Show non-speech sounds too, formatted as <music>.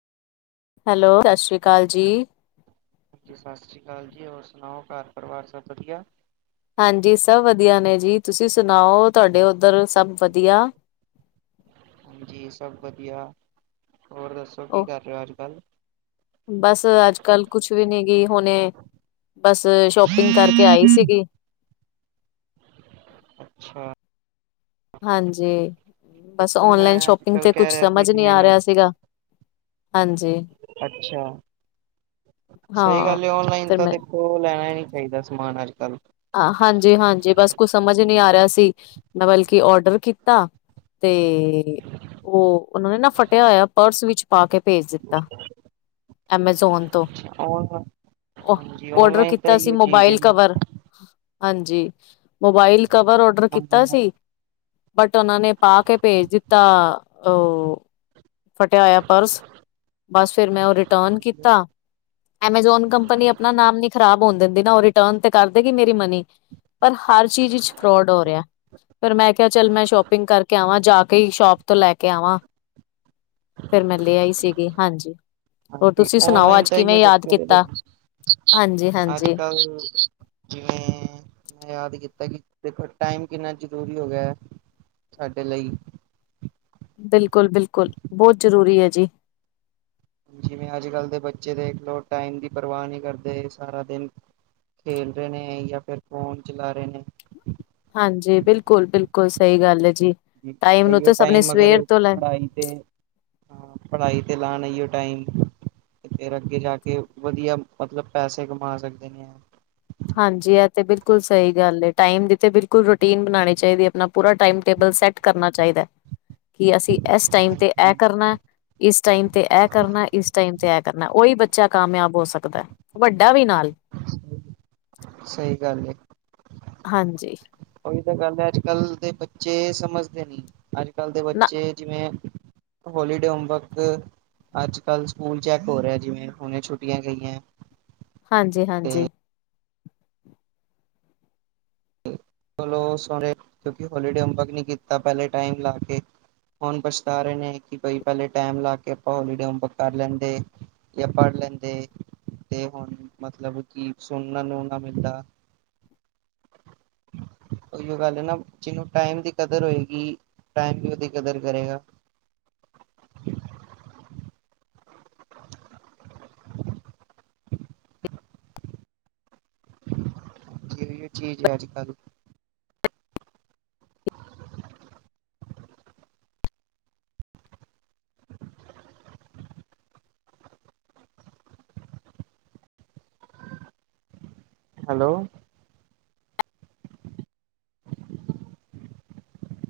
Hello ਸਸਰੀਕਾਲ ਜੀ। ਹਾਂਜੀ ਸਸਰੀਕਾਲ ਜੀ ਹੋਰ ਸੁਣਾਓ ਘਰ ਪਰਿਵਾਰ ਸਭ ਵਧੀਆ। ਹਾਂਜੀ ਸਭ ਵਧੀਆ ਨੇ ਜੀ। ਤੁਸੀਂ ਸੁਣਾਓ ਤੁਹਾਡੇ ਉੱਧਰ ਸਭ ਵਧੀਆ। ਹਾਂਜੀ ਸਭ ਵਧੀਆ। ਹੋਰ ਦੱਸੋ ਕੀ ਉਹ ਕਰ ਰਹੇ ਹੋ ਅੱਜ- ਕੱਲ? ਬਸ ਅੱਜ-ਕੱਲ ਕੁਛ ਵੀ ਨੀ ਗੀ ਹੁਣੇ ਬਸ ਸ਼ੋਪਿੰਗ ਕਰਕੇ ਆਈ ਸੀਗੀ। ਅੱਛਾ ਹਾਂਜੀ ਬਸ ਦੇਖੋ ਮੈਂ ਓਨਲਾਈਨ ਅੱਜ ਸ਼ੋਪਿੰਗ ਕੱਲ ਤੇ ਕਹਿ ਕੁਛ ਰਿਹਾ ਸੀ ਸਮਝ ਨੀ ਆ ਜਿਵੇਂ ਰਿਹਾ ਸੀਗਾ। ਹਾਂਜੀ, ਅੱਛਾ <inaudible> ਸਹੀ ਹਾਂ। ਗੱਲ ਐ ਓਨਲਾਈਨ ਫਿਰ ਤਾਂ ਮੈਂ ਦੇਖੋ ਉਹ ਲੈਣਾ ਹੀ ਨੀ ਚਾਹੀਦਾ ਸਮਾਨ ਅੱਜ -ਕੱਲ। ਹਾਂਜੀ ਹਾਂਜੀ ਬਸ ਕੁਛ ਸਮਝ ਨਹੀਂ ਆ ਰਿਹਾ ਸੀ। ਮੈਂ ਬਲਕਿ ਔਡਰ ਕੀਤਾ। ਤੇ ਉਹ ਉਹਨਾਂ ਨੇ ਨਾ ਫਟਿਆ ਹੋਇਆ ਪਰਸ ਵਿੱਚ ਪਾ ਕੇ ਭੇਜ ਦਿੱਤਾ। ਐਮਾਜ਼ੋਨ ਤੋਂ ਓ ਹਾਂਜੀ ਔਡਰ ਔਨਲਾਈਨ ਤਾਂ ਕੀਤਾ ਸੀ ਇਹੋ ਚੀਜ਼ ਹੈ ਮੋਬਾਇਲ ਕਵਰ। ਹਾਂਜੀ ਮੋਬਾਈਲ ਕਵਰ ਔਡਰ ਕੀਤਾ ਹਾਂਜੀ ਸੀ। ਬਟ ਉਹਨਾਂ ਨੇ ਪਾ ਕੇ ਭੇਜ ਦਿੱਤਾ। ਉਹ ਫਟਿਆ ਹੋਇਆ ਪਰਸ। ਬਸ ਫਿਰ ਮੈਂ ਉਹ ਰਿਟਰਨ ਕੀਤਾ। ਐਮਾਜੋਨ ਕੰਪਨੀ ਆਪਣਾ ਨਾਮ ਨੀ ਖਰਾਬ ਹੋਣ ਦਿੰਦੀ ਨਾ। ਉਹ ਰਿਟਰਨ ਤੇ ਕਰ ਦੇਗੀ ਮੇਰੀ ਮਨੀ। ਪਰ ਹਰ ਚੀਜ਼ 'ਚ ਫਰੋਡ ਹੋ ਰਿਹਾ। ਫਿਰ ਮੈਂ ਕਿਹਾ ਚੱਲ ਮੈਂ ਸ਼ੋਪਿੰਗ ਕਰਕੇ ਆਵਾਂ ਜਾ ਕੇ ਹੀ ਸ਼ੋਪ ਤੋਂ ਲੈ ਕੇ ਆਵਾਂ। ਫਿਰ ਮੈਂ ਲਿਆ ਆਈ ਸੀਗੀ। ਹਾਂਜੀ। ਹੋਰ ਤੁਸੀਂ ਸੁਣਾਓ ਔਨਲਾਈਨ ਅੱਜ ਤਾਂ ਕਿਵੇਂ ਇਹੀਉ ਯਾਦ ਚੱਕਰ ਕੀਤਾ ਦੇਖੋ। ਹਾਂਜੀ ਅੱਜ- ਹਾਂਜੀ ਕੱਲ। ਜਿਵੇਂ ਮੈਂ ਯਾਦ ਕੀਤਾ ਕਿ ਦੇਖੋ ਟਾਈਮ ਕਿੰਨਾ ਜ਼ਰੂਰੀ ਹੋ ਗਿਆ ਐ। ਸਾਡੇ ਲਈ ਬਿਲਕੁਲ- ਬਿਲਕੁਲ ਬਹੁਤ ਜ਼ਰੂਰੀ ਐ ਜੀ। ਜਿਵੇਂ ਅੱਜ- ਕੱਲ੍ਹ ਦੇ ਬੱਚੇ ਦੇਖ ਲਓ ਟਾਈਮ ਦੀ ਪਰਵਾਹ ਨੀ ਕਰਦੇ। ਸਾਰਾ ਦਿਨ ਖੇਲ ਦੇ ਨੇ ਜਾਂ ਫਿਰ ਫੋਨ ਚਲਾ ਰਹੇ ਨੇ। ਹਾਂਜੀ ਬਿਲਕੁਲ- ਬਿਲਕੁਲ ਸਹੀ ਗੱਲ ਆ ਜੀ। ਟਾਈਮ ਨੂੰ ਇਹੀਓ ਤਾਂ ਸਭ ਨੇ ਟਾਈਮ ਅਗਰ ਸਵੇਰ ਉਹ ਤੋਂ ਲੈ ਪੜ੍ਹਾਈ ਤੇ ਹਾਂ ਪੜ੍ਹਾਈ ਤੇ ਲਾਣ ਏਹੀਓ ਟਾਈਮ ਤੇ ਫਿਰ ਅੱਗੇ ਜਾ ਕੇ ਵਧੀਆ, ਮਤਲਬ ਪੈਸੇ ਕਮਾ ਸਕਦੇ ਨੇ। ਹਾਂਜੀ ਇਹ ਤੇ ਬਿਲਕੁਲ ਸਹੀ ਗੱਲ ਐ। ਟਾਈਮ ਦੀ ਤੇ ਬਿਲਕੁਲ ਰੁਟੀਨ ਬਣਾਉਣੀ ਚਾਹੀਦੀ ਐ। ਆਪਣਾ ਪੂਰਾ ਟਾਈਮ ਟੇਬਲ ਸੈੱਟ ਕਰਨਾ ਚਾਹੀਦਾ। <inaudible> ਕਿ ਅਸੀਂ ਇਸ ਟਾਈਮ ਤੇ ਇਹ ਹਾਂਜੀ ਕਰਨਾ। ਇਸ ਟਾਈਮ ਤੇ ਐ ਕਰਨਾ। ਇਸ ਟਾਈਮ ਤੇ ਐ ਕਰਨਾ। ਉਹੀ ਬੱਚਾ ਕਾਮਯਾਬ ਹੋ ਸਕਦਾ। ਵੱਡਾ ਵੀ ਨਾਲ। ਹਾਂਜੀ ਸਹੀ ਗੱਲ ਏ। ਹਾਂਜੀ ਉਹੀ ਤਾਂ ਗੱਲ ਐ, ਅੱਜ-ਕੱਲ੍ਹ ਦੇ ਬੱਚੇ ਸਮਝਦੇ ਨੀ। ਅੱਜ-ਕੱਲ੍ਹ ਦੇ ਨਾ ਬੱਚੇ ਜਿਵੇਂ ਹੋਲੀਡੇ ਹੋਮਵਰਕ, ਅੱਜ-ਕੱਲ੍ਹ ਸਕੂਲ ਚੈੱਕ ਹੋ ਰਿਹਾ ਜਿਵੇਂ ਹੁਣੇ ਛੁੱਟੀਆਂ ਗਈਆਂ। ਹਾਂਜੀ-ਹਾਂਜੀ। ਮਤਲਬ ਸੋ ਕਿਉਂਕਿ ਹੋਲੀਡੇ ਹੋਮਵਰਕ ਨਹੀਂ ਕੀਤਾ ਪਹਿਲੇ ਟਾਈਮ ਲਾ ਕੇ ਹੁਣ ਪਛਤਾ ਰਹੇ ਨੇ ਕਿ ਕੋਈ ਪਹਿਲੇ ਟਾਈਮ ਲਾ ਕੇ ਆਪਾਂ ਹੋਲੀਡੇ ਹੋਮਵਰਕ ਕਰ ਲੈਂਦੇ। ਜਾਂ ਪੜ੍ਹ ਲੈਂਦੇ ਤੇ ਹੁਣ ਮਤਲਬ ਕਿ ਸੁਣਨਾ ਨੂੰ ਨਾ ਮਿਲਦਾ। ਉਹੀ ਗੱਲ ਨਾ, ਜਿਹਨੂੰ ਟਾਈਮ ਦੀ ਕਦਰ ਹੋਏਗੀ, ਟਾਈਮ ਵੀ ਉਹਦੀ ਕਦਰ ਕਰੇਗਾ। ਜਹੀ ਚੀਜ਼ ਹੈ ਅੱਜ-ਕੱਲ ' <inaudible> ' <inaudible> ਹੈਲੋ।